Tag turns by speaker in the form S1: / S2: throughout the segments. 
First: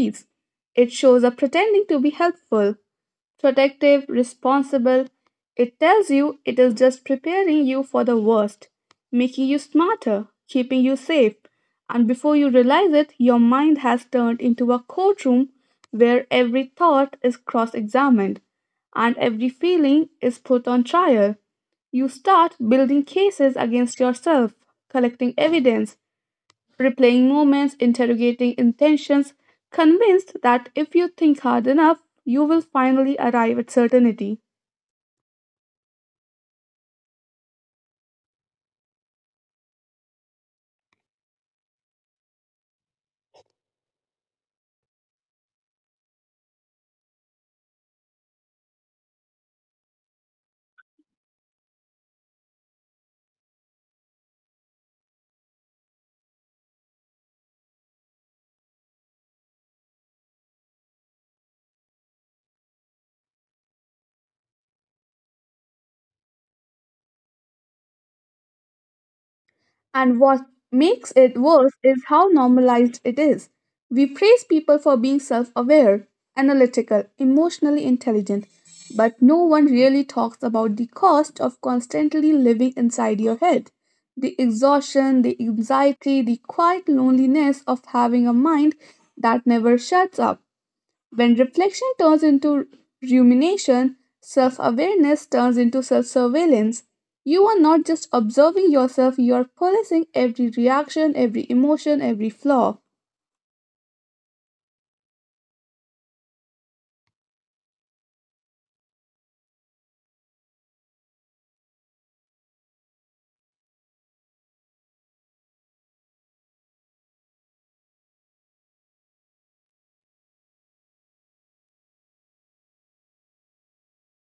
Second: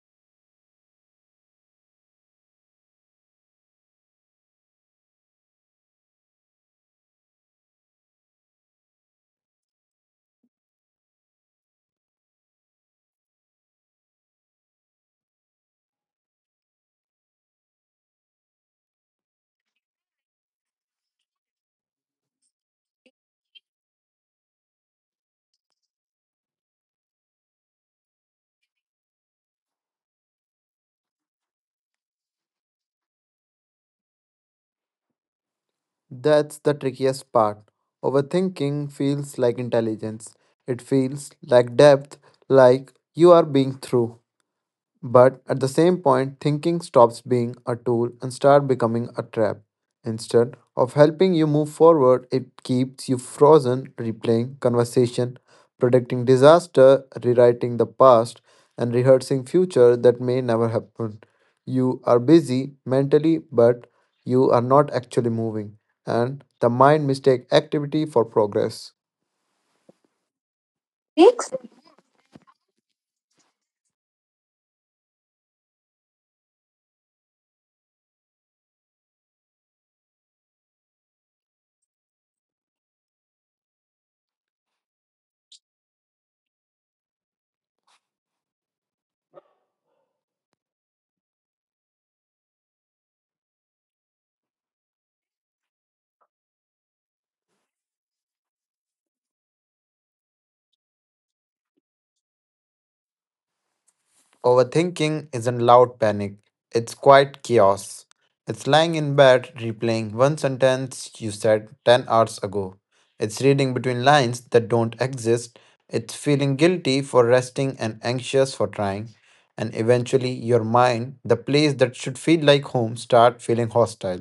S1: peace. It shows up pretending to be helpful, protective, responsible. It tells you it is just preparing you for the worst, making you smarter, keeping you safe. And before you realize it, your mind has turned into a courtroom where every thought is cross examined and every feeling is put on trial. You start building cases against yourself, collecting evidence, replaying moments, interrogating intentions, convinced that if you think hard enough, you will finally arrive at certainty.
S2: That's the trickiest part. Overthinking feels like intelligence. It feels like depth, like you are being through. But at the same point, thinking stops being a tool and start becoming a trap. Instead of helping you move forward, it keeps you frozen, replaying conversation, predicting disaster, rewriting the past, and rehearsing future that may never happen. You are busy mentally, but you are not actually moving, and the mind mistake activity for progress.
S1: And what makes it worse is how normalized it is. We praise people for being self aware, analytical, emotionally intelligent, but no one really talks about the cost of constantly living inside your head. The exhaustion, the anxiety, the quiet loneliness of having a mind that never shuts up. When reflection turns into rumination, self awareness turns into self surveillance. You are not just observing yourself, you are policing every reaction, every emotion, every flaw.
S2: Overthinking isn't loud panic, it's quiet chaos. It's lying in bed replaying one sentence you said 10 hours ago. It's reading between lines that don't exist. It's feeling guilty for resting and anxious for trying. And eventually, your mind, the place that should feel like home, start feeling hostile.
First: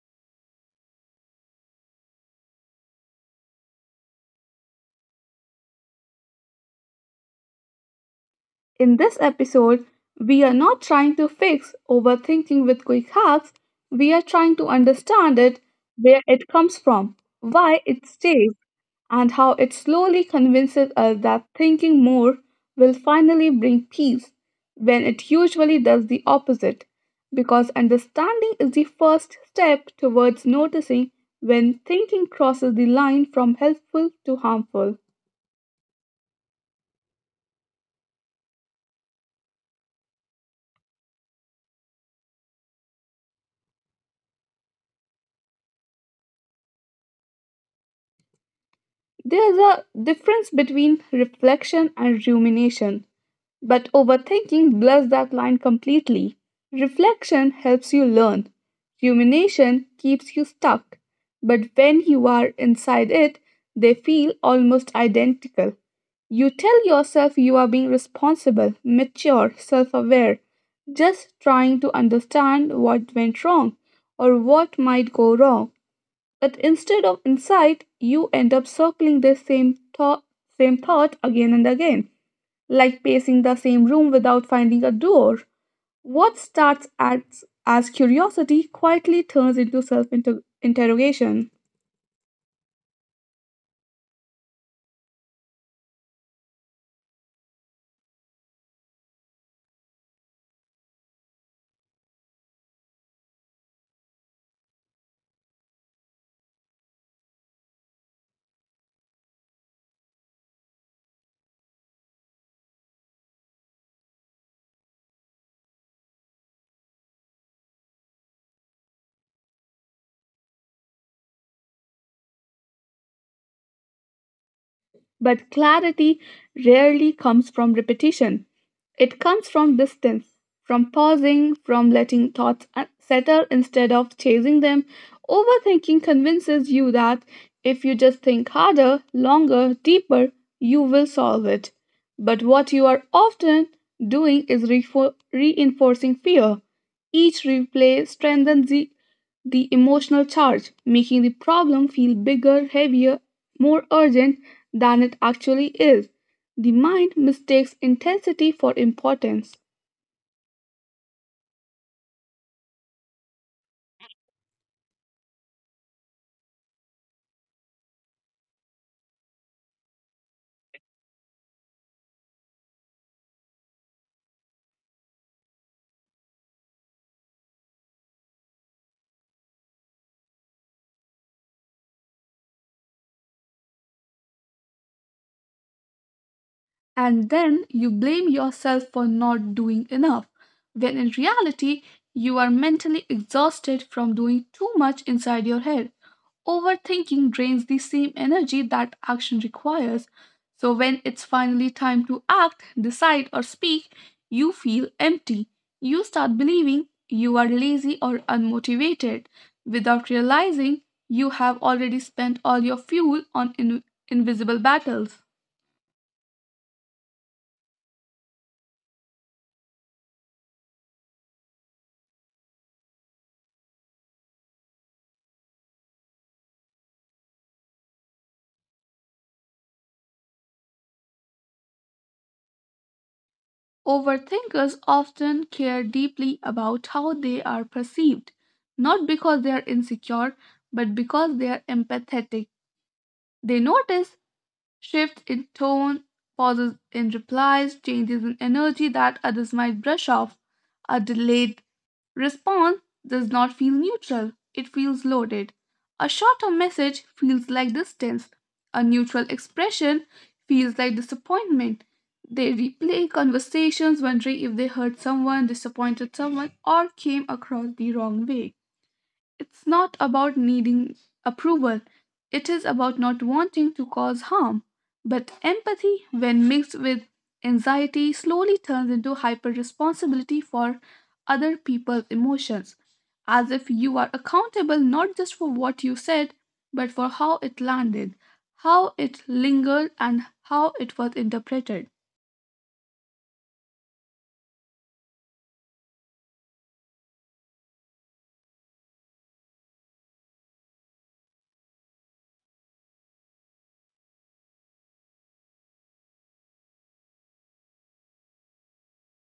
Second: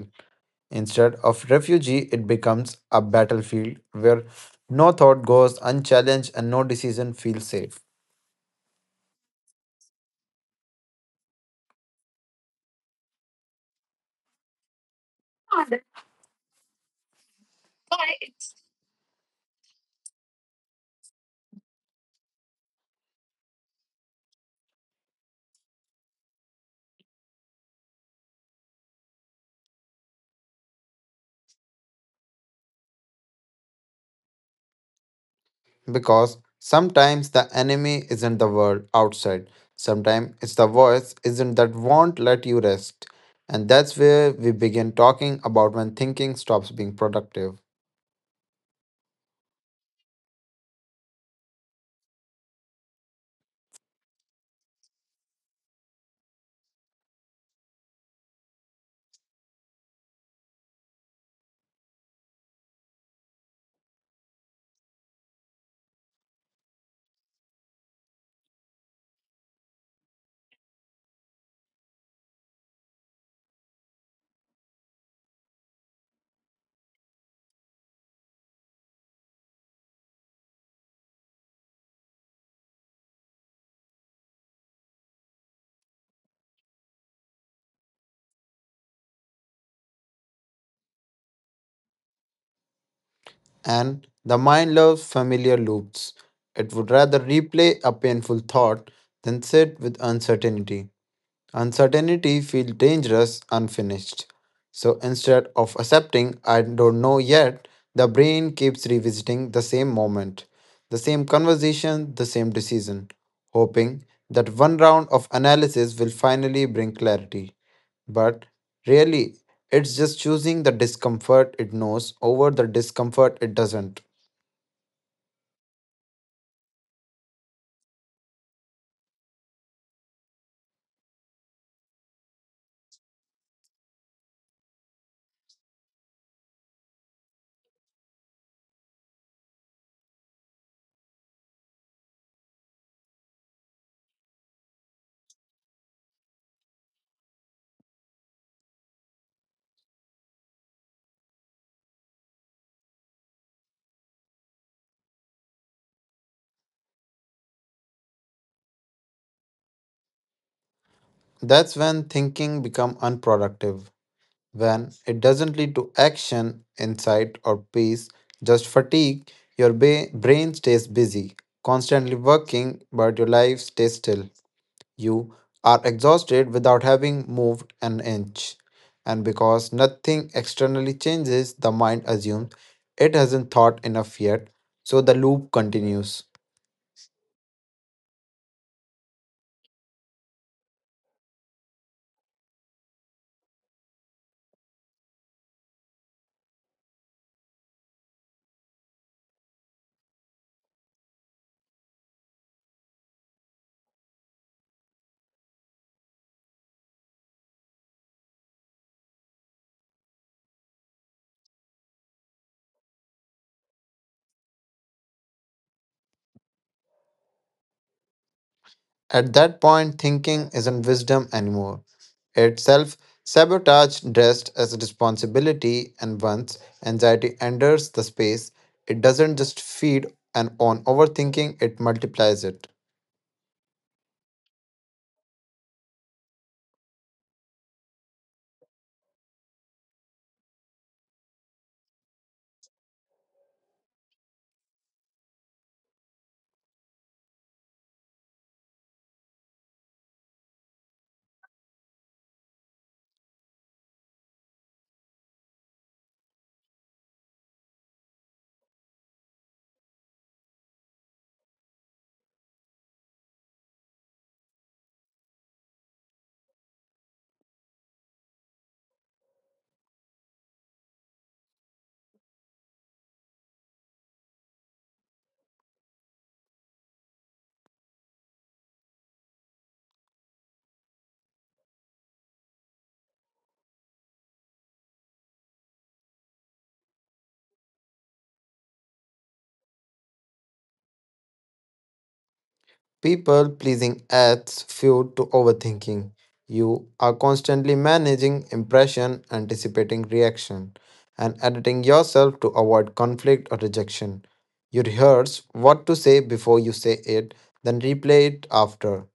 S2: Instead of refugee, it becomes a battlefield where no thought goes unchallenged and no decision feels safe.
S1: In this episode, we are not trying to fix overthinking with quick hacks, we are trying to understand it, where it comes from, why it stays, and how it slowly convinces us that thinking more will finally bring peace, when it usually does the opposite, because understanding is the first step towards noticing when thinking crosses the line from helpful to harmful.
S2: Because sometimes the enemy isn't the world outside, sometimes it's the voice isn't that won't let you rest. And that's where we begin talking about when thinking stops being productive.
S1: There's a difference between reflection and rumination, but overthinking blurs that line completely. Reflection helps you learn, rumination keeps you stuck. But when you are inside it, they feel almost identical. You tell yourself you are being responsible, mature, self aware, just trying to understand what went wrong or what might go wrong. But instead of insight, you end up circling the same thought, again and again, like pacing the same room without finding a door. What starts as curiosity quietly turns into self interrogation.
S2: And the mind loves familiar loops. It would rather replay a painful thought than sit with uncertainty. Uncertainty feels dangerous, unfinished. So instead of accepting, I don't know yet, the brain keeps revisiting the same moment, the same conversation, the same decision, hoping that one round of analysis will finally bring clarity. But really, it's just choosing the discomfort it knows over the discomfort it doesn't.
S1: But clarity rarely comes from repetition. It comes from distance, from pausing, from letting thoughts settle instead of chasing them. Overthinking convinces you that if you just think harder, longer, deeper, you will solve it. But what you are often doing is reinforcing fear. Each replay strengthens the emotional charge, making the problem feel bigger, heavier, more urgent than it actually is. The mind mistakes intensity for importance,
S2: That's when thinking becomes unproductive. When it doesn't lead to action, insight, or peace, just fatigue, your brain stays busy, constantly working, but your life stays still. You are exhausted without having moved an inch. And because nothing externally changes, the mind assumes it hasn't thought enough yet, so the loop continues.
S1: and then you blame yourself for not doing enough, when in reality, you are mentally exhausted from doing too much inside your head. Overthinking drains the same energy that action requires. So, when it's finally time to act, decide, or speak, you feel empty. You start believing you are lazy or unmotivated without realizing you have already spent all your fuel on invisible battles.
S2: At that point, thinking isn't wisdom anymore. It's self sabotage dressed as a responsibility, and once anxiety enters the space, it doesn't just feed and on overthinking, it multiplies it.
S1: Overthinkers often care deeply about how they are perceived, not because they are insecure, but because they are empathetic. They notice Shift in tone, pauses in replies, changes in energy that others might brush off. A delayed response does not feel neutral, it feels loaded. A shorter message feels like distance. A neutral expression feels like disappointment. They replay conversations wondering if they hurt someone, disappointed someone, or came across the wrong way. It's not about needing approval, it is about not wanting to cause harm. But empathy, when mixed with anxiety, slowly turns into hyper responsibility for other people's emotions, as if you are accountable not just for what you said, but for how it landed, how it lingered, and how it was interpreted.
S2: People pleasing adds fuel to overthinking. You are constantly managing impression, anticipating reaction, and editing yourself to avoid conflict or rejection. You rehearse what to say before you say it, then replay it after.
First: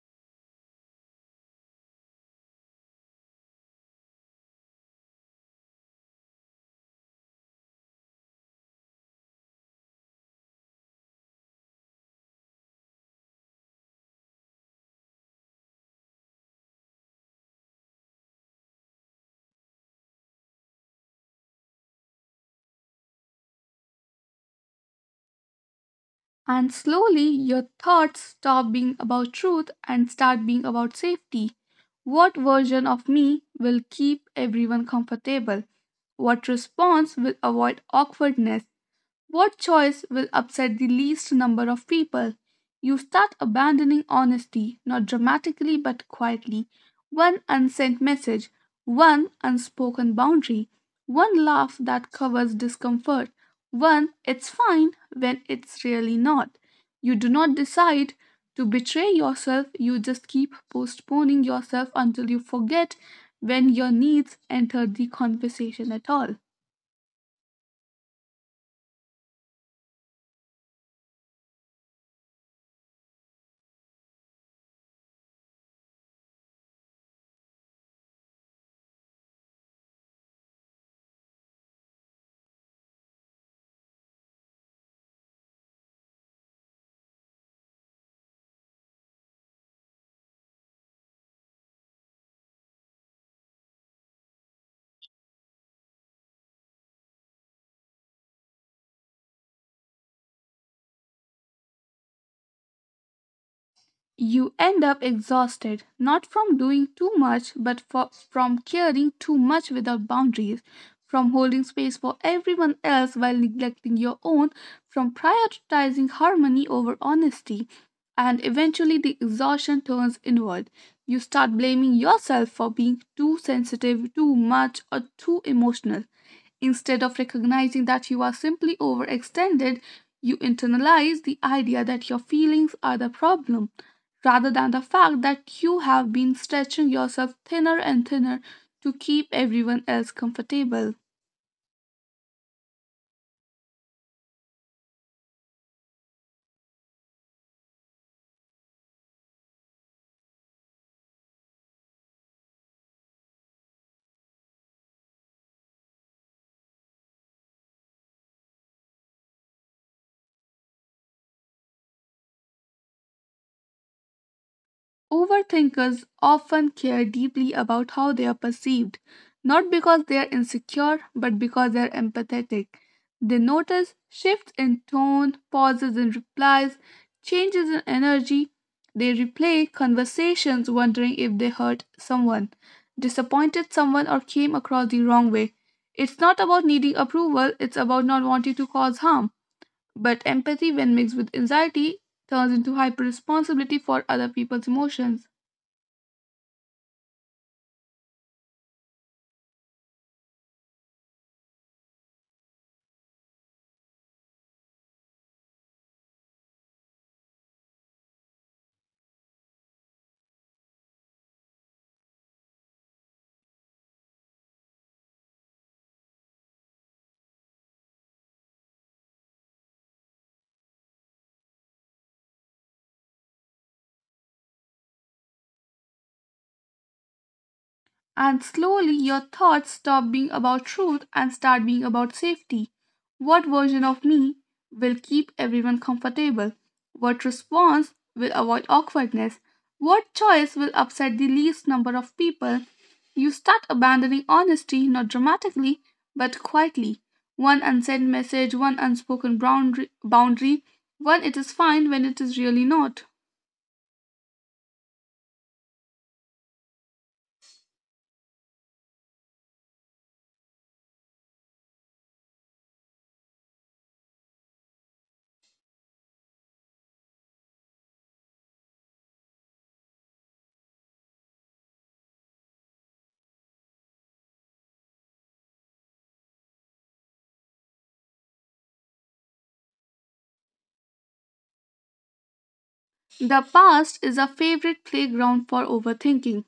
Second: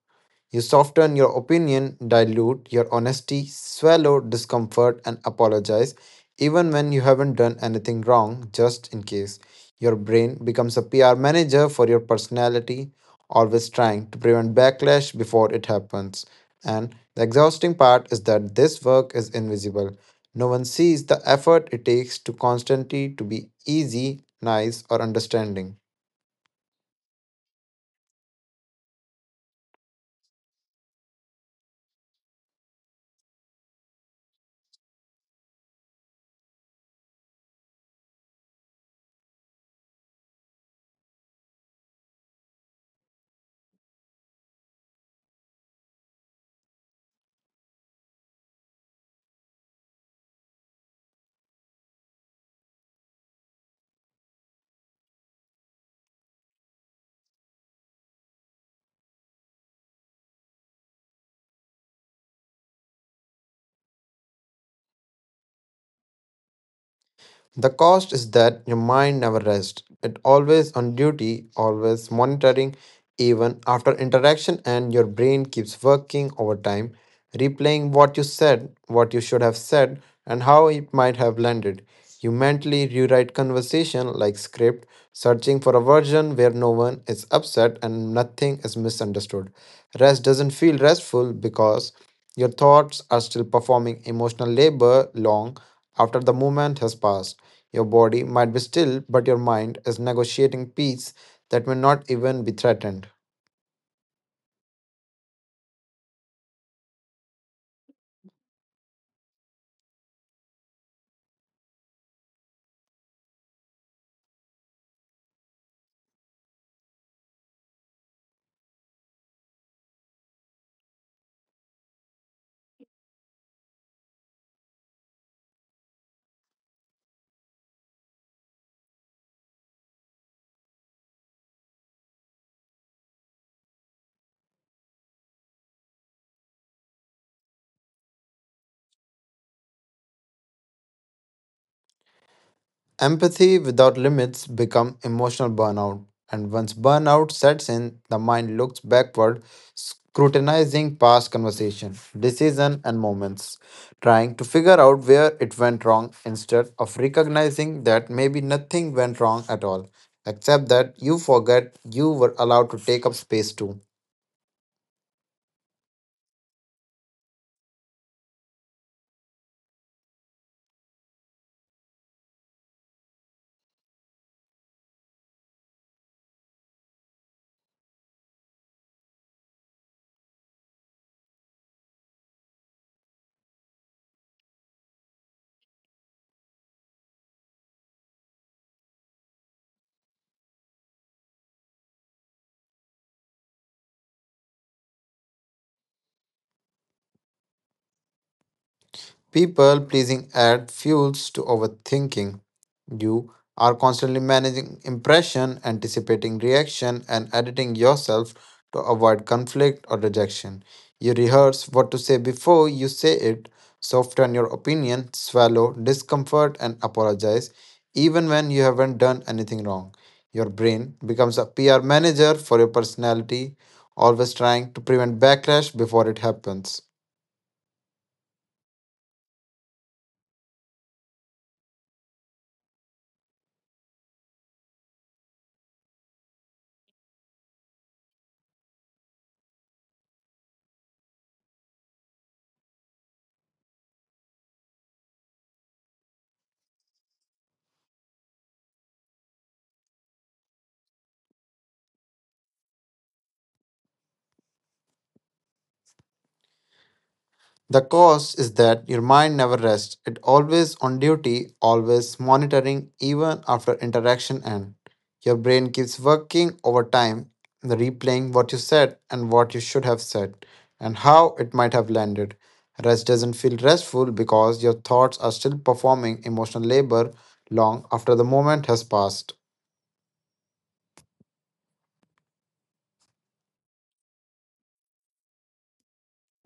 S2: You soften your opinion, dilute your honesty, swallow discomfort, and apologize even when you haven't done anything wrong, just in case. Your brain becomes a PR manager for your personality, always trying to prevent backlash before it happens. And the exhausting part is that this work is invisible. No one sees the effort it takes to constantly to be easy, nice, or understanding.
S1: And slowly, your thoughts stop being about truth and start being about safety. What version of me will keep everyone comfortable? What response will avoid awkwardness? What choice will upset the least number of people? You start abandoning honesty, not dramatically but quietly. One unsent message, one unspoken boundary, one laugh that covers discomfort, one it's fine when it's really not. You do not decide to betray yourself, you just keep postponing yourself until you forget when your needs enter the conversation at all.
S2: The cost is that your mind never rests. It always on duty, always monitoring even after interaction and your brain keeps working overtime, replaying what you said, what you should have said and how it might have landed. You mentally rewrite conversation like script, searching for a version where no one is upset and nothing is misunderstood. Rest doesn't feel restful because your thoughts are still performing emotional labor long after the moment has passed. Your body might be still, but your mind is negotiating peace that may not even be threatened.
S1: You end up exhausted, not from doing too much, but from caring too much without boundaries, from holding space for everyone else while neglecting your own, from prioritizing harmony over honesty, and eventually the exhaustion turns inward. You start blaming yourself for being too sensitive, too much, or too emotional. Instead of recognizing that you are simply overextended, you internalize the idea that your feelings are the problem rather than the fact that you have been stretching yourself thinner and thinner to keep everyone else comfortable.
S2: Empathy without limits become emotional burnout, and once burnout sets in, the mind looks backward, scrutinizing past conversation, decision, and moments, trying to figure out where it went wrong instead of recognizing that maybe nothing went wrong at all, except that you forget you were allowed to take up space too.
S1: Overthinkers often care deeply about how they are perceived, not because they are insecure, but because they are empathetic. They notice shifts in tone, pauses in replies, changes in energy. They replay conversations wondering if they hurt someone, disappointed someone, or came across the wrong way. It's not about needing approval, it's about not wanting to cause harm. But empathy, when mixed with anxiety, turns into hyper responsibility for other people's emotions.
S2: People pleasing add fuels to overthinking. You are constantly managing impression, anticipating reaction, and editing yourself to avoid conflict or rejection. You rehearse what to say before you say it, soften your opinion, swallow discomfort, and apologize even when you haven't done anything wrong. Your brain becomes a PR manager for your personality, always trying to prevent backlash before it happens.
S1: And slowly your thoughts stop being about truth and start being about safety. What version of me will keep everyone comfortable? What response will avoid awkwardness? What choice will upset the least number of people? You start abandoning honesty not dramatically but quietly. One unsent message, one unspoken boundary, one it is fine when it is really not.
S2: The cause is that your mind never rests. It always on duty, always monitoring even after interaction end. Your brain keeps working over time, replaying what you said and what you should have said and how it might have landed. Rest doesn't feel restful because your thoughts are still performing emotional labor long after the moment has passed.
S1: The past is a favorite playground for overthinking.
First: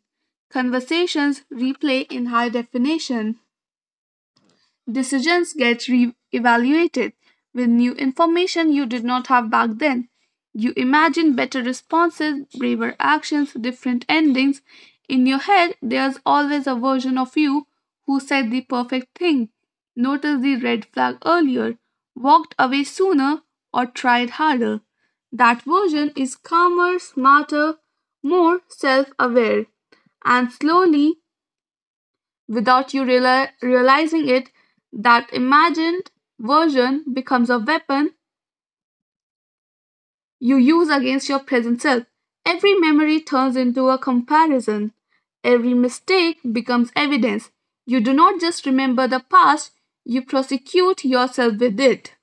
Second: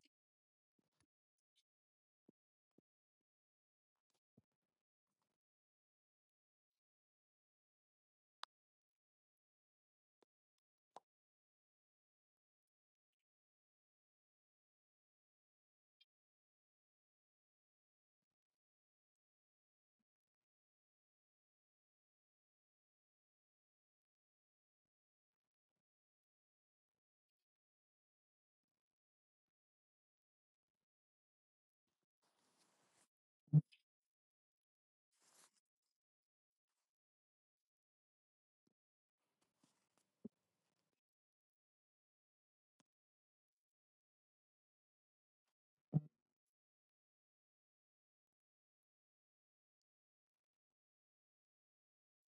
S1: Conversations replay in high definition. Decisions get re evaluated with new information you did not have back then. You imagine better responses, braver actions, different endings. In your head, there's always a version of you who said the perfect thing, noticed the red flag earlier, walked away sooner, or tried harder. That version is calmer, smarter, more self aware. And slowly, without you realizing it, that imagined version becomes a weapon you use against your present self. Every memory turns into a comparison. Every mistake becomes evidence. You do not just remember the past, you prosecute yourself with it.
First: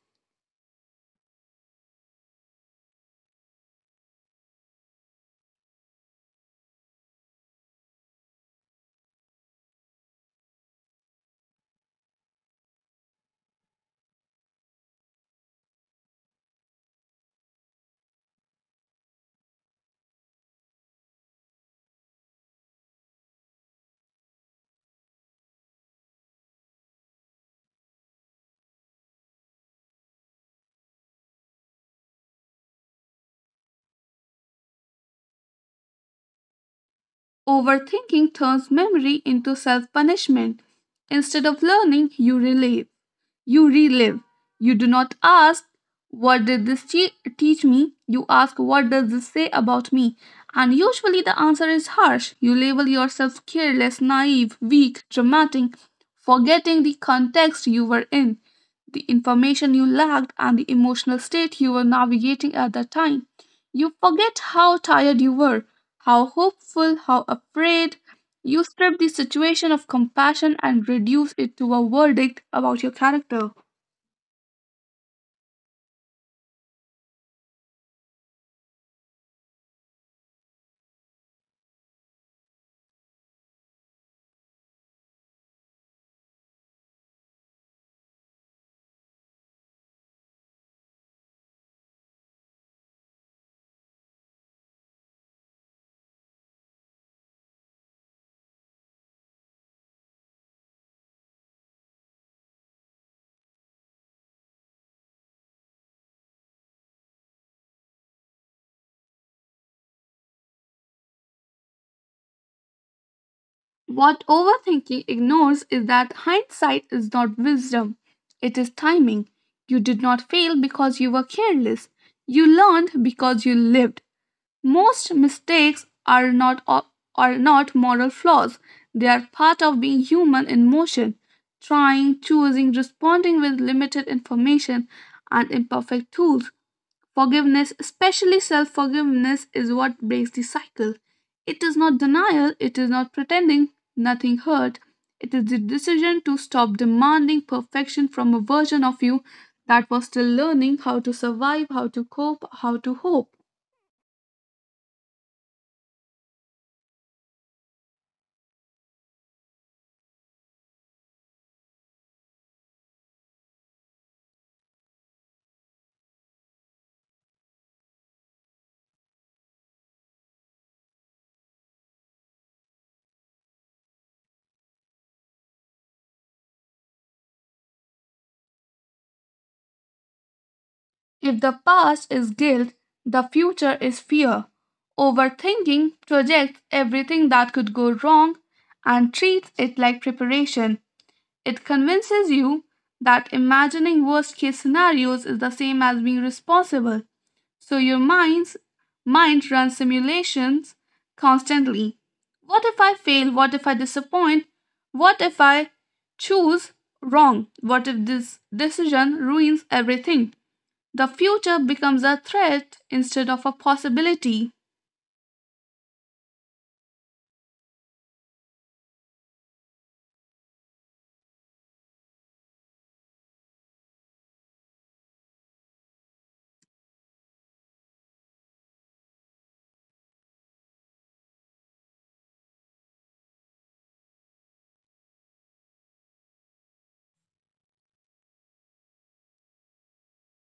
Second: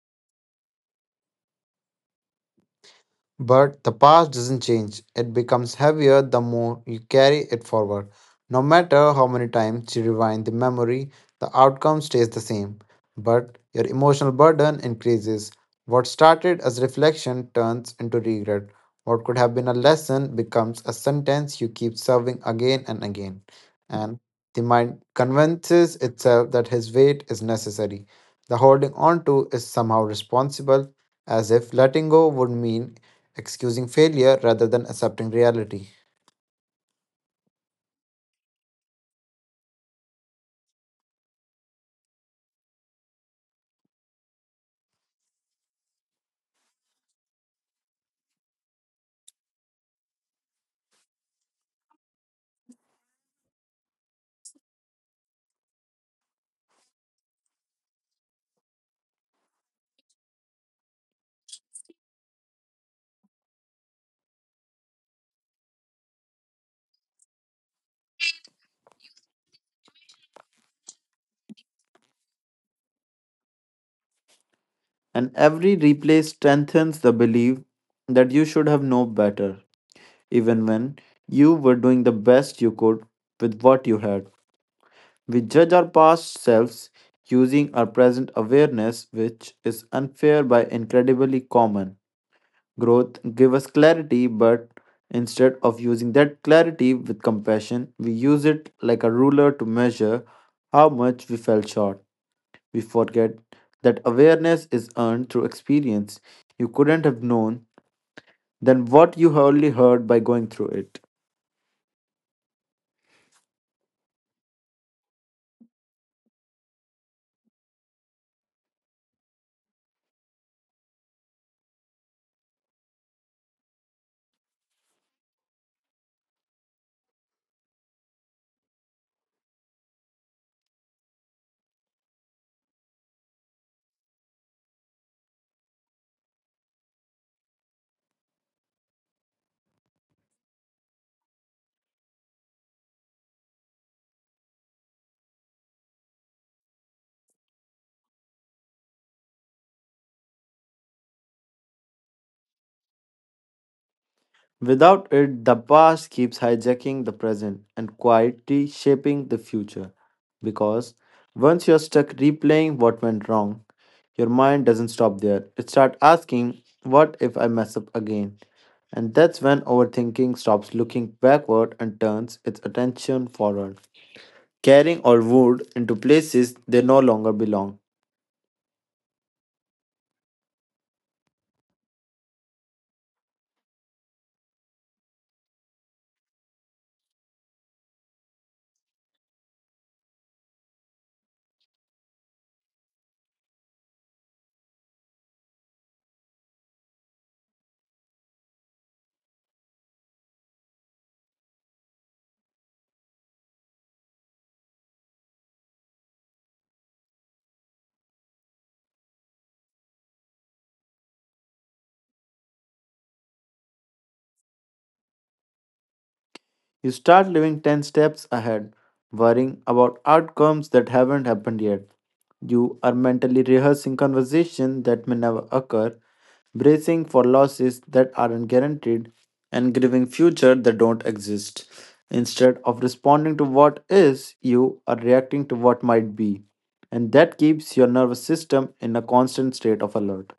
S2: But the past doesn't change. It becomes heavier the more you carry it forward. No matter how many times you rewind the memory, the outcome stays the same. But your emotional burden increases. What started as reflection turns into regret. What could have been a lesson becomes a sentence you keep serving again and again. And the mind convinces itself that his weight is necessary. The holding on to is somehow responsible as if letting go would mean excusing failure rather than accepting reality.
S1: Overthinking turns memory into self punishment. Instead of learning, you relive. You relive. You do not ask, what did this teach me? You ask, what does this say about me? And usually the answer is harsh. You label yourself careless, naive, weak, dramatic, forgetting the context you were in, the information you lacked, and the emotional state you were navigating at that time. You forget how tired you were, how hopeful, how afraid. You strip the situation of compassion and reduce it to a verdict about your character.
S2: And every replay strengthens the belief that you should have known better, even when you were doing the best you could with what you had. We judge our past selves using our present awareness, which is unfair but incredibly common. Growth gives us clarity, but instead of using that clarity with compassion, we use it like a ruler to measure how much we fell short. We forget that awareness is earned through experience. You couldn't have known than what you only heard by going through it.
S1: What overthinking ignores is that hindsight is not wisdom, it is timing. You did not fail because you were careless, you learned because you lived. Most mistakes are not moral flaws, they are part of being human in motion. Trying, choosing, responding with limited information and imperfect tools. Forgiveness, especially self forgiveness, is what breaks the cycle. It is not denial, it is not pretending nothing hurt. It is the decision to stop demanding perfection from a version of you that was still learning how to survive, how to cope, how to hope.
S2: Without it, the past keeps hijacking the present and quietly shaping the future. Because once you're stuck replaying what went wrong, your mind doesn't stop there. It starts asking, what if I mess up again? And that's when overthinking stops looking backward and turns its attention forward, carrying all wood into places they no longer belong.
S1: If the past is guilt, the future is fear. Overthinking projects everything that could go wrong and treats it like preparation. It convinces you that imagining worst case scenarios is the same as being responsible. So your mind's mind runs simulations constantly. What if I fail? What if I disappoint? What if I choose wrong? What if this decision ruins everything? The future becomes a threat instead of a possibility.
S2: You start living 10 steps ahead, worrying about outcomes that haven't happened yet. You are mentally rehearsing conversations that may never occur, bracing for losses that aren't guaranteed, and grieving future that don't exist. Instead of responding to what is, you are reacting to what might be. And that keeps your nervous system in a constant state of alert.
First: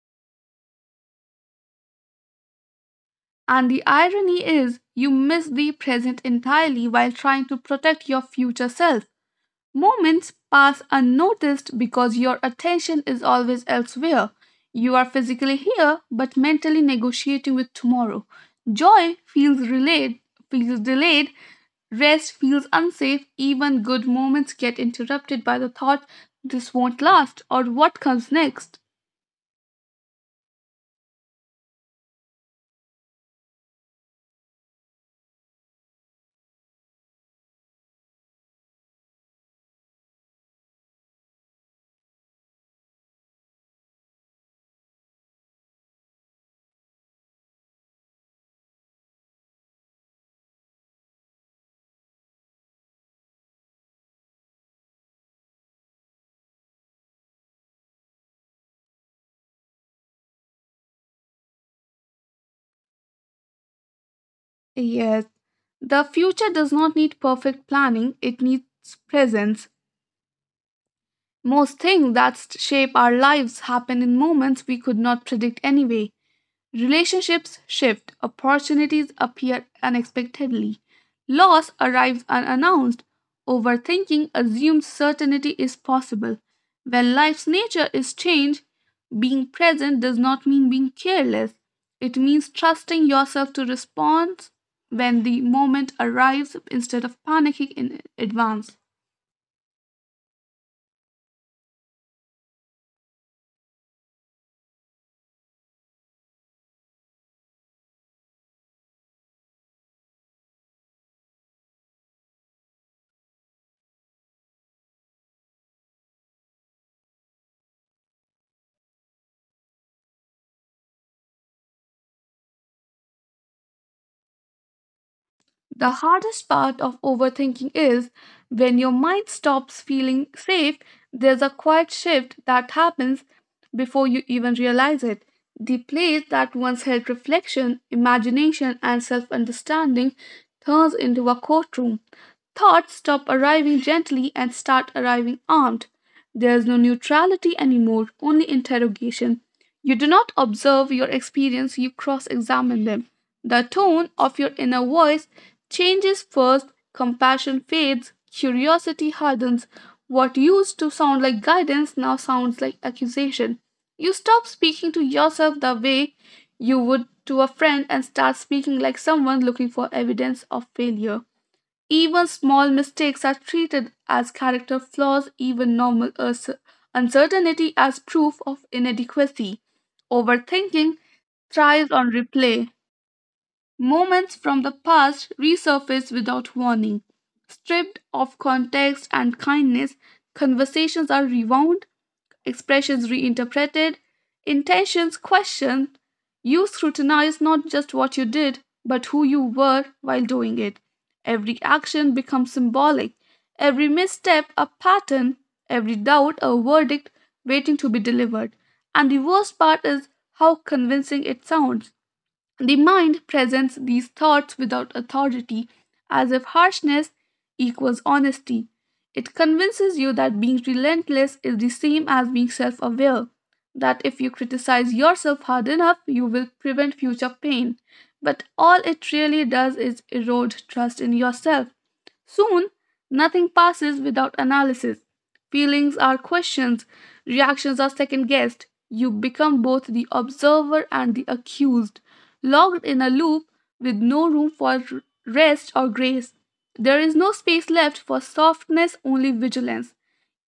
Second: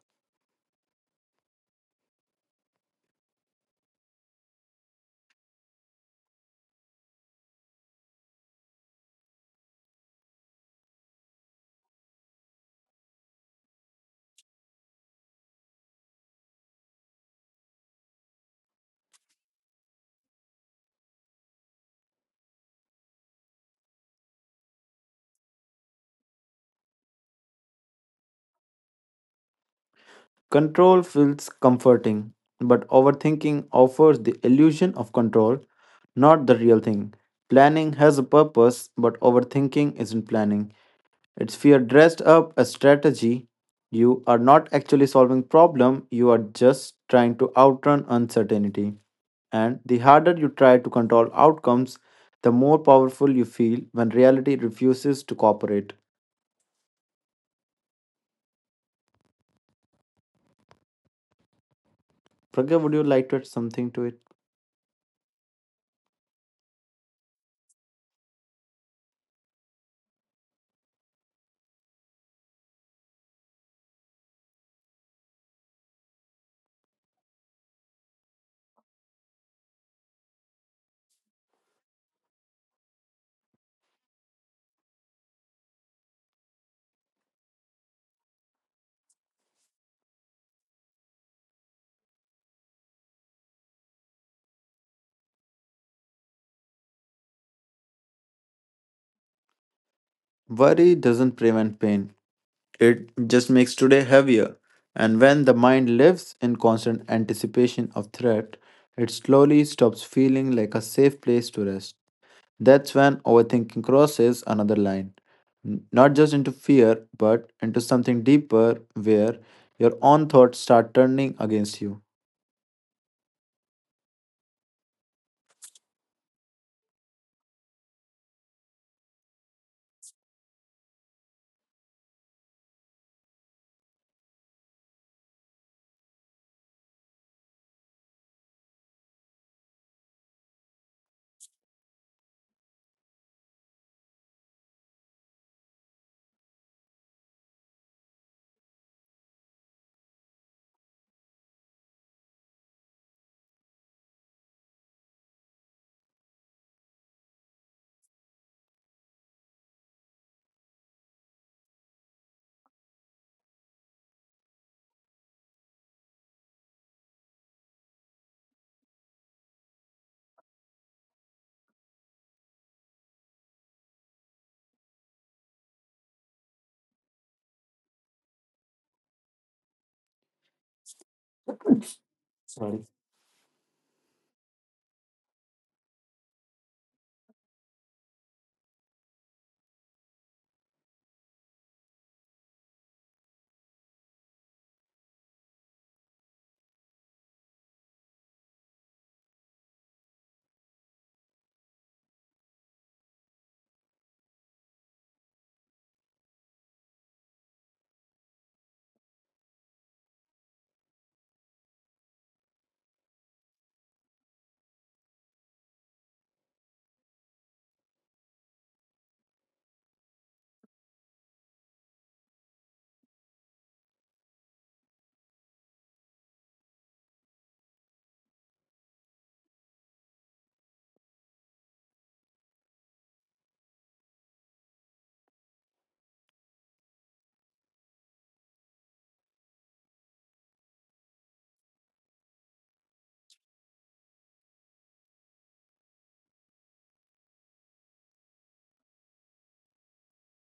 S1: And the irony is, you miss the present entirely while trying to protect your future self. Moments pass unnoticed because your attention is always elsewhere. You are physically here but mentally negotiating with tomorrow. Joy feels delayed, rest feels unsafe, even good moments get interrupted by the thought this won't last or what comes next.
S2: Control feels comforting, but overthinking offers the illusion of control, not the real thing. Planning has a purpose, but overthinking isn't planning. It's fear dressed up as strategy. You are not actually solving problem, you are just trying to outrun uncertainty. And the harder you try to control outcomes, the more powerful you feel when reality refuses to cooperate. Pragya, would you like to add something to it?
S1: Yes, the future does not need perfect planning, it needs presence. Most things that shape our lives happen in moments we could not predict anyway. Relationships shift, opportunities appear unexpectedly, loss arrives unannounced, overthinking assumes certainty is possible. When life's nature is changed, being present does not mean being careless. It means trusting yourself to respond when the moment arrives instead of panicking in advance.
S2: Worry doesn't prevent pain, it just makes today heavier. And when the mind lives in constant anticipation of threat, it slowly stops feeling like a safe place to rest. That's when overthinking crosses another line, not just into fear, but into something deeper where your own thoughts start turning against you.
S1: The hardest part of overthinking is when your mind stops feeling safe, there's a quiet shift that happens before you even realize it. The place that once held reflection, imagination, and self understanding turns into a courtroom. Thoughts stop arriving gently and start arriving armed. There is no neutrality anymore, only interrogation. You do not observe your experience, you cross examine them. The tone of your inner voice changes first, compassion fades, curiosity hardens. What used to sound like guidance now sounds like accusation. You stop speaking to yourself the way you would to a friend and start speaking like someone looking for evidence of failure. Even small mistakes are treated as character flaws, even normal uncertainty as proof of inadequacy. Overthinking thrives on replay.
S2: Sorry.
S1: Moments from the past resurface without warning. Stripped of context and kindness, conversations are rewound, expressions reinterpreted, intentions questioned. You scrutinize not just what you did, but who you were while doing it. Every action becomes symbolic, every misstep a pattern, every doubt a verdict waiting to be delivered. And the worst part is how convincing it sounds. The mind presents these thoughts without authority, as if harshness equals honesty. It convinces you that being relentless is the same as being self aware, that if you criticize yourself hard enough, you will prevent future pain. But all it really does is erode trust in yourself. Soon, nothing passes without analysis. Feelings are questioned, reactions are second guessed. You become both the observer and the accused, locked in a loop with no room for rest or grace. There is no space left for softness, only vigilance.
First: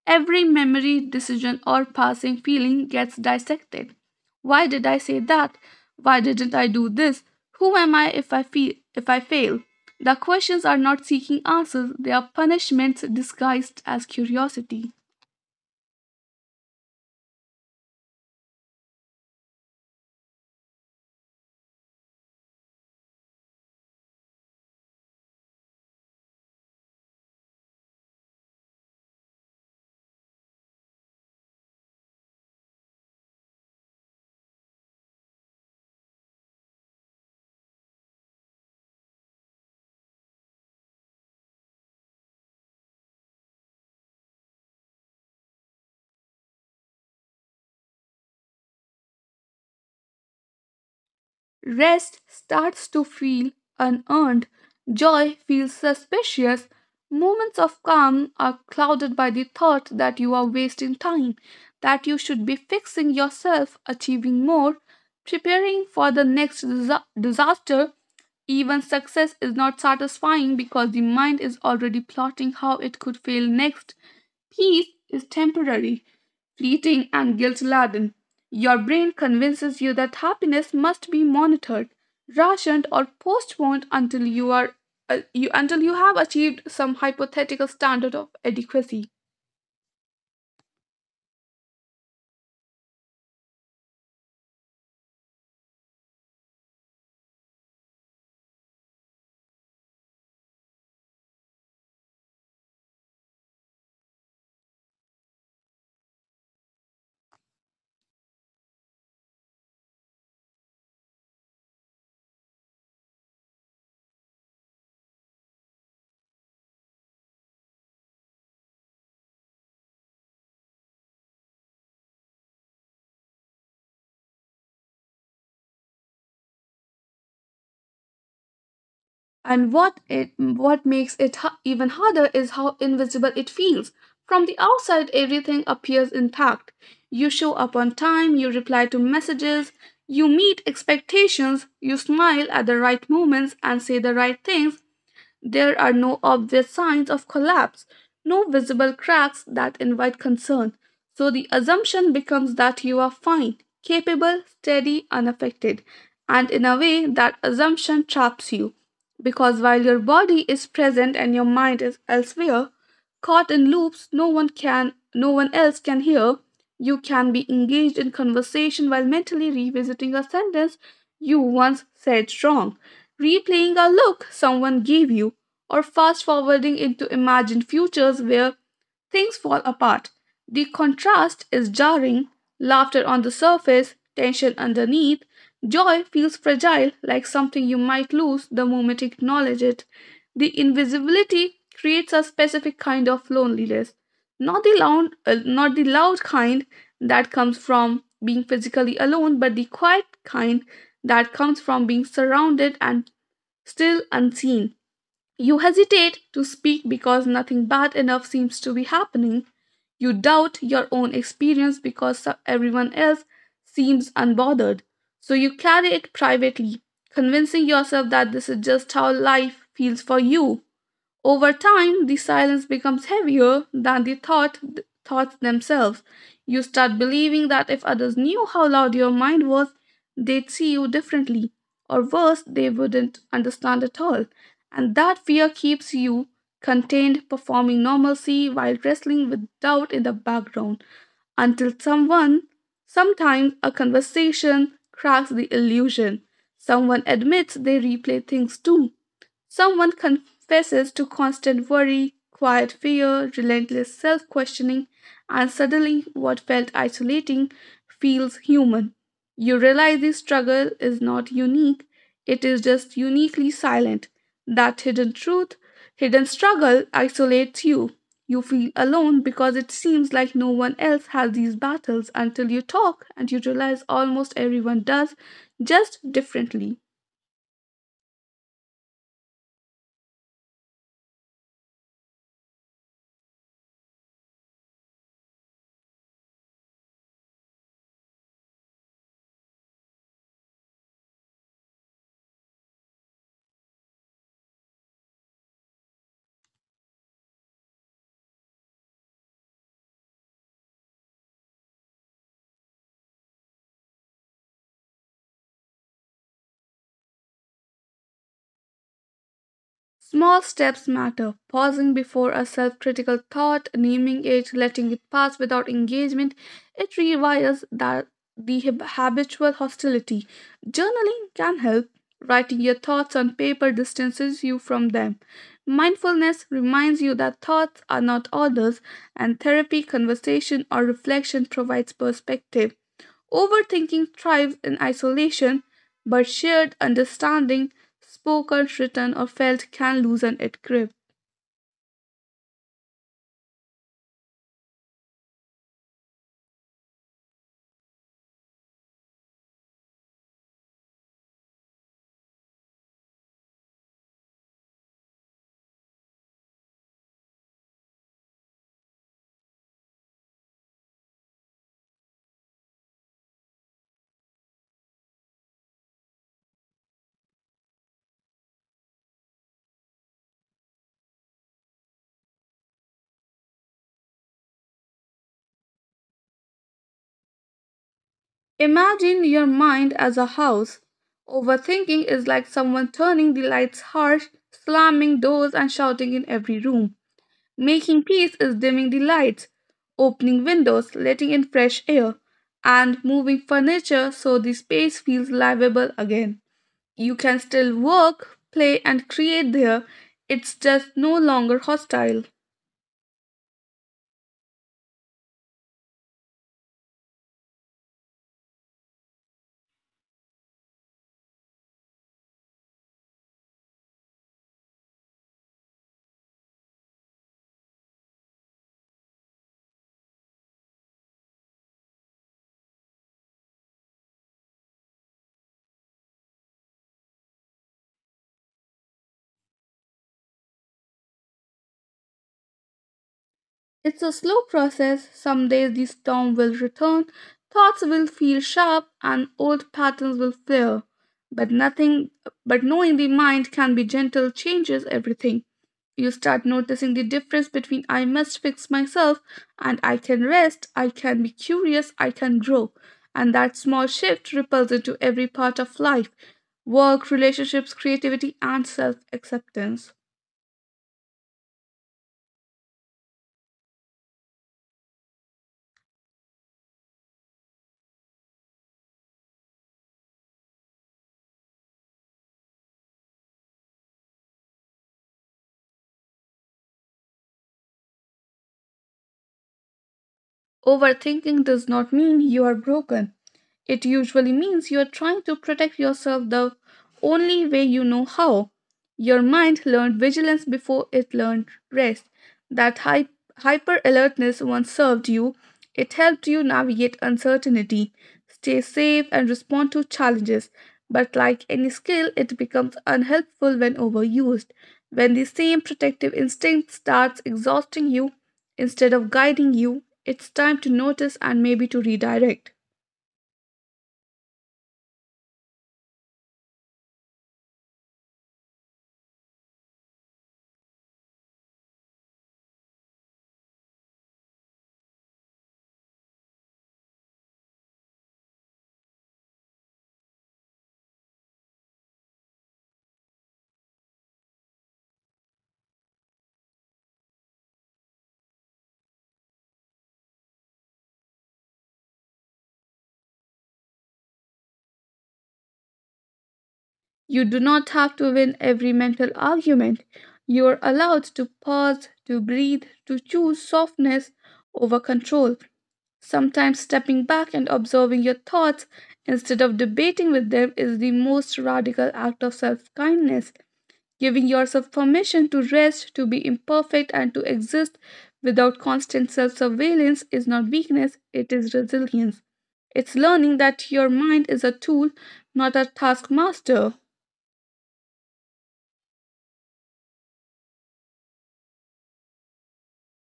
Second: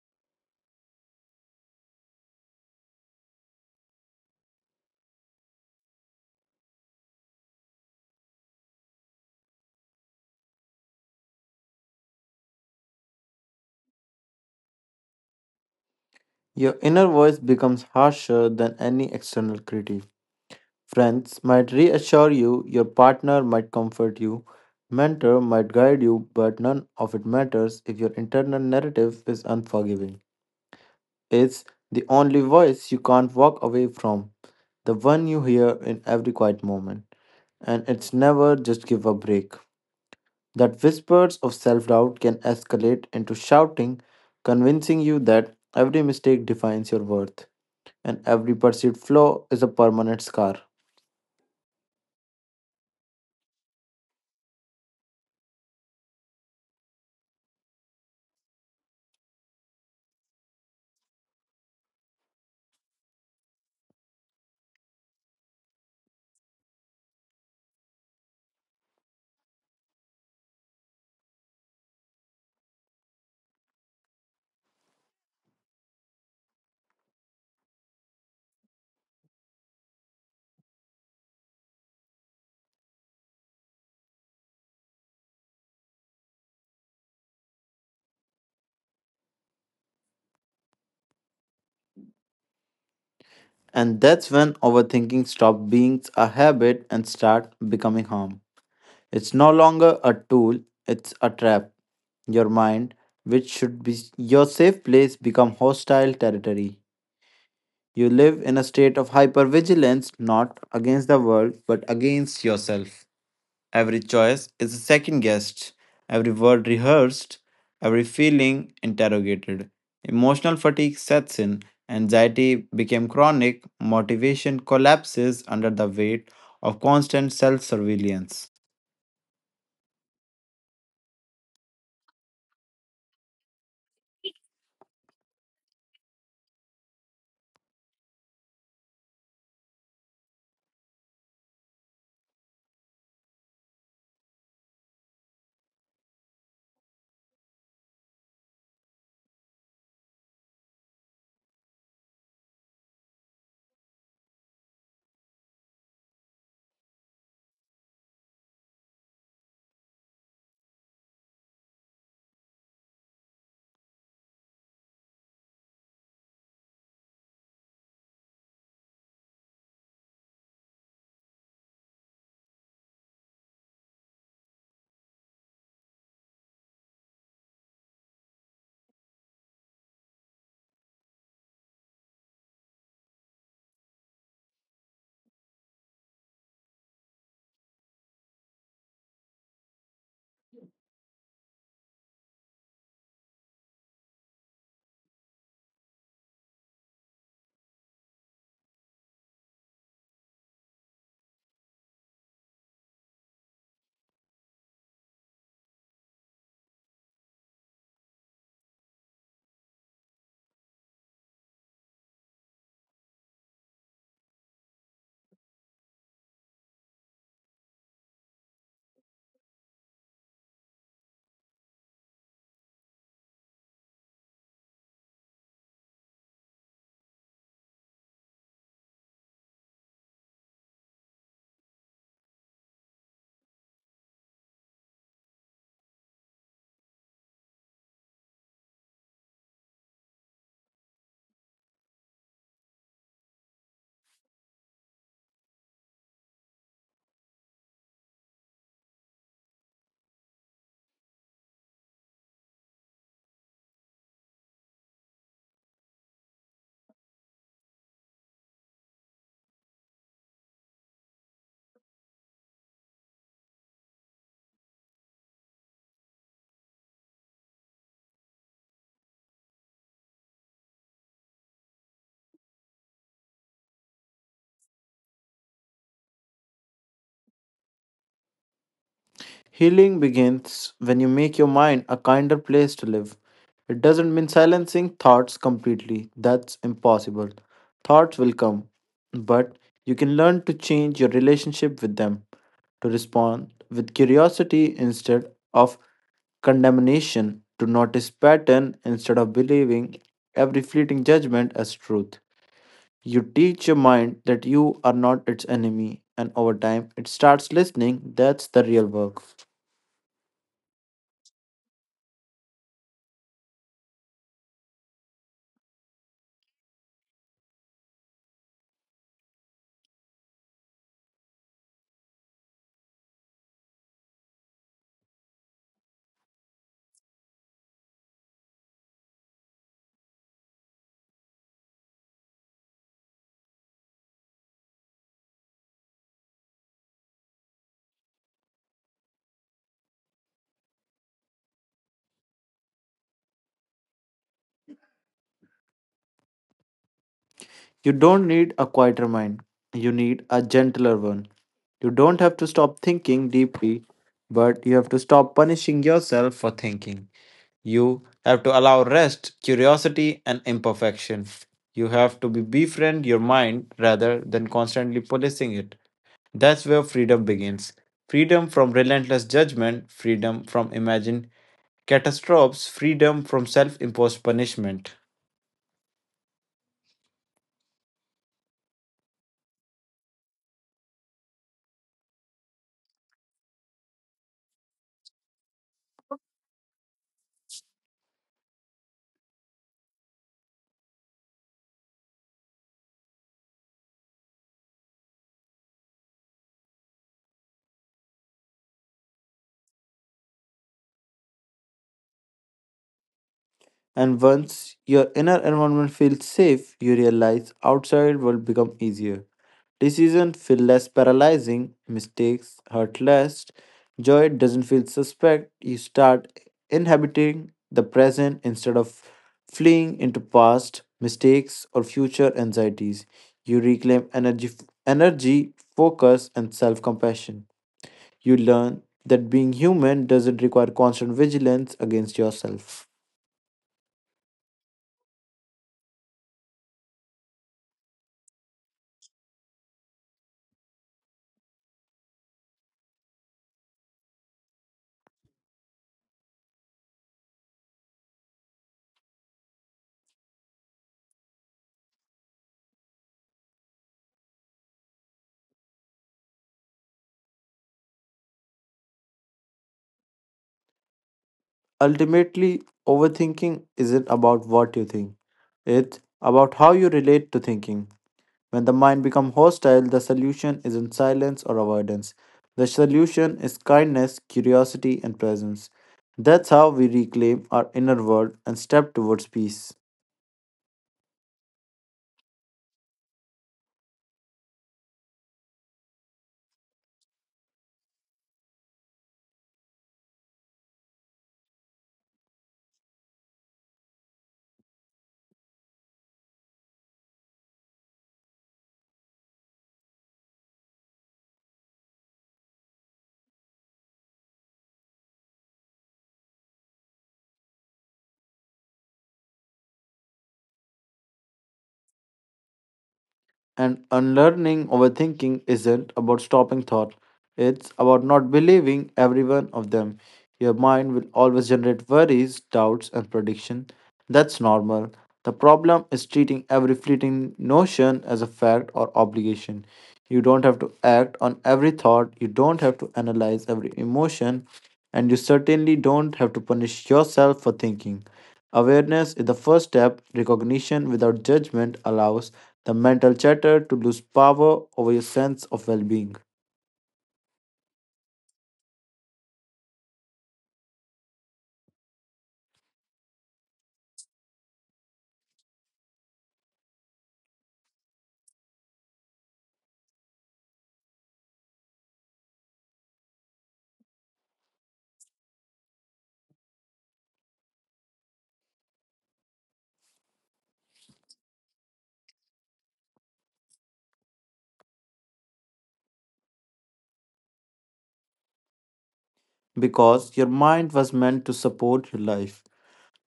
S1: Every memory, decision, or passing feeling gets dissected. Why did I say that? Why didn't I do this? Who am I if I feel, if I fail? The questions are not seeking answers, they are punishments disguised as curiosity.
S2: Your inner voice becomes harsher than any external critique. Friends might reassure you, your partner might comfort you, mentor might guide you, but none of it matters if your internal narrative is unforgiving. It's the only voice you can't walk away from, the one you hear in every quiet moment. And it's never just give a break. That whispers of self doubt can escalate into shouting, convincing you that every mistake defines your worth and every perceived flaw is a permanent scar.
S1: Rest starts to feel unearned. Joy feels suspicious. Moments of calm are clouded by the thought that you are wasting time, that you should be fixing yourself, achieving more, preparing for the next disaster. Even success is not satisfying because the mind is already plotting how it could fail next. Peace is temporary, fleeting, and guilt laden. Your brain convinces you that happiness must be monitored, rationed, or postponed until you are you until you have achieved some hypothetical standard of adequacy.
S2: And that's when overthinking stops being a habit and start becoming harm. It's no longer a tool, it's a trap. Your mind, which should be your safe place, become hostile territory. You live in a state of hypervigilance, not against the world, but against yourself. Every choice is second guessed, every word rehearsed, every feeling interrogated. Emotional fatigue sets in, anxiety became chronic, motivation collapses under the weight of constant self surveillance.
S1: And what makes it even harder is how invisible it feels. From the outside, everything appears intact. You show up on time, you reply to messages, you meet expectations, you smile at the right moments and say the right things. There are no obvious signs of collapse, no visible cracks that invite concern, so the assumption becomes that you are fine, capable, steady, unaffected. And in a way, that assumption traps you. Because while your body is present and your mind is elsewhere, caught in loops no one else can hear, you can be engaged in conversation while mentally revisiting a sentence you once said wrong, replaying a look someone gave you, or fast forwarding into imagined futures where things fall apart. The contrast is jarring, laughter on the surface, tension underneath. Joy feels fragile, like something you might lose the moment you acknowledge it. The invisibility creates a specific kind of loneliness, not the loud kind that comes from being physically alone, but the quiet kind that comes from being surrounded and still unseen. You hesitate to speak because nothing bad enough seems to be happening. You doubt your own experience because everyone else seems unbothered, so you carry it privately, convincing yourself that this is just how life feels for you. Over time, the silence becomes heavier than the thoughts themselves. You start believing that if others knew how loud your mind was, they'd see you differently, or worse, they wouldn't understand at all. And that fear keeps you contained, performing normalcy while wrestling with doubt in the background until someone, sometimes a conversation, cracks the illusion. Someone admits they replay things too. Someone confesses to constant worry, quiet fear, relentless self questioning, and suddenly what felt isolating feels human. You realize this struggle is not unique, it is just uniquely silent. That hidden truth, hidden struggle isolates you. You feel alone because it seems like no one else has these battles, until you talk and you realize almost everyone does, just differently.
S2: Healing begins when you make your mind a kinder place to live. It doesn't mean silencing thoughts completely, that's impossible. Thoughts will come, but you can learn to change your relationship with them, to respond with curiosity instead of condemnation, to notice pattern instead of believing every fleeting judgment as truth. You teach your mind that you are not its enemy, and over time it starts listening. That's the real work.
S1: Small steps matter. Pausing before a self critical thought, naming it, letting it pass without engagement, it rewires habitual hostility. Journaling can help. Writing your thoughts on paper distances you from them. Mindfulness reminds you that thoughts are not orders, and therapy, conversation, or reflection provides perspective. Overthinking thrives in isolation, but shared understanding, spoken, written, or felt, can loosen its grip.
S2: You don't need a quieter mind, you need a gentler one. You don't have to stop thinking deeply, but you have to stop punishing yourself for thinking. You have to allow rest, curiosity, and imperfection. You have to be befriend your mind rather than constantly policing it. That's where freedom begins. Freedom from relentless judgment, freedom from imagined catastrophes, freedom from self imposed punishment.
S1: Imagine your mind as a house. Overthinking is like someone turning the lights harsh, slamming doors, and shouting in every room. Making peace is dimming the lights, opening windows, letting in fresh air, and moving furniture so the space feels livable again. You can still work, play, and create there, it's just no longer hostile.
S2: And once your inner environment feels safe, you realize outside will become easier. Decisions feel less paralyzing, mistakes hurt less, joy doesn't feel suspect. You start inhabiting the present instead of fleeing into past mistakes or future anxieties. You reclaim energy, focus, and self-compassion. You learn that being human doesn't require constant vigilance against yourself.
S1: It's a slow process. Some days the storm will return, thoughts will feel sharp, and old patterns will flare. But nothing, but knowing the mind can be gentle changes everything. You start noticing the difference between I must fix myself and I can rest, I can be curious, I can grow. And that small shift ripples into every part of life: work, relationships, creativity, and self acceptance.
S2: Ultimately, overthinking isn't about what you think, it's about how you relate to thinking. When the mind becomes hostile, the solution isn't silence or avoidance. The solution is kindness, curiosity, and presence. That's how we reclaim our inner world and step towards peace.
S1: Overthinking does not mean you are broken. It usually means you're trying to protect yourself the only way you know how. Your mind learned vigilance before it learned rest. That hyper alertness once served you, it helped you navigate uncertainty, stay safe, and respond to challenges. But like any skill, it becomes unhelpful when overused. When the same protective instinct starts exhausting you instead of guiding you, it's time to notice and maybe to redirect.
S2: And unlearning overthinking isn't about stopping thought, it's about not believing every one of them. Your mind will always generate worries, doubts, and prediction. That's normal. The problem is treating every fleeting notion as a fact or obligation. You don't have to act on every thought, you don't have to analyze every emotion, and you certainly don't have to punish yourself for thinking. Awareness is the first step. Recognition without judgment allows the mental chatter to lose power over your sense of well being.
S1: You do not have to win every mental argument. You're allowed to pause, to breathe, to choose softness over control. Sometimes stepping back and observing your thoughts instead of debating with them is the most radical act of self kindness. Giving yourself permission to rest, to be imperfect, and to exist without constant self surveillance is not weakness, it is resilience. It's learning that your mind is a tool, not a taskmaster.
S2: Because your mind was meant to support your life,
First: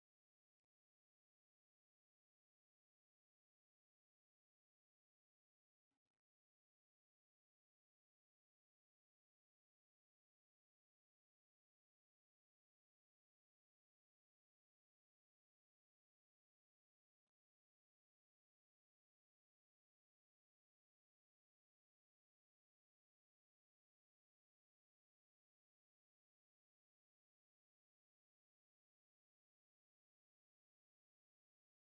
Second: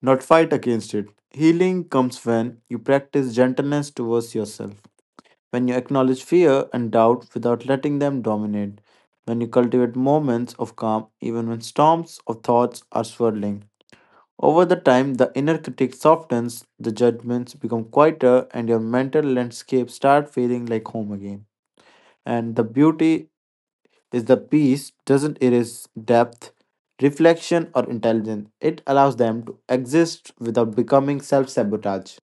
S2: not fight against it. Healing comes when you practice gentleness towards yourself, when you acknowledge fear and doubt without letting them dominate, when you cultivate moments of calm even when storms of thoughts are swirling. Over the time, the inner critic softens, the judgments become quieter, and your mental landscape start feeling like home again. And the beauty is the peace doesn't erase depth, reflection, or intelligence. It allows them to exist without becoming self sabotage.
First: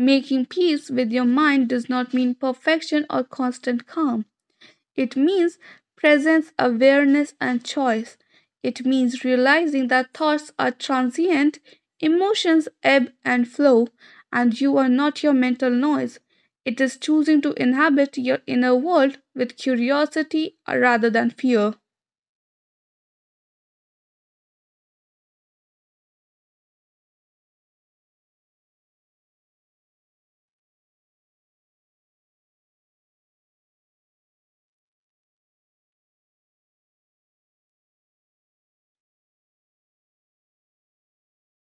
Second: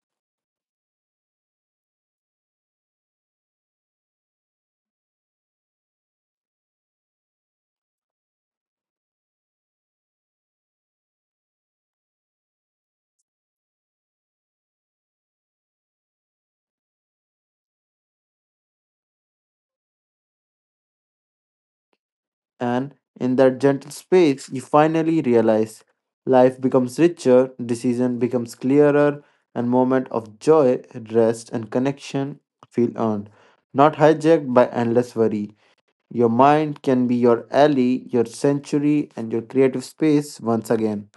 S1: Making peace with your mind does not mean perfection or constant calm. It means presence, awareness, and choice. It means realizing that thoughts are transient, emotions ebb and flow, and you are not your mental noise. It is choosing to inhabit your inner world with curiosity rather than fear.
S2: And in that gentle space you finally realize life becomes richer, decision becomes clearer, and moment of joy, rest and connection feel earned, not hijacked by endless worry. Your mind can be your alley, your sanctuary, and your creative space once again.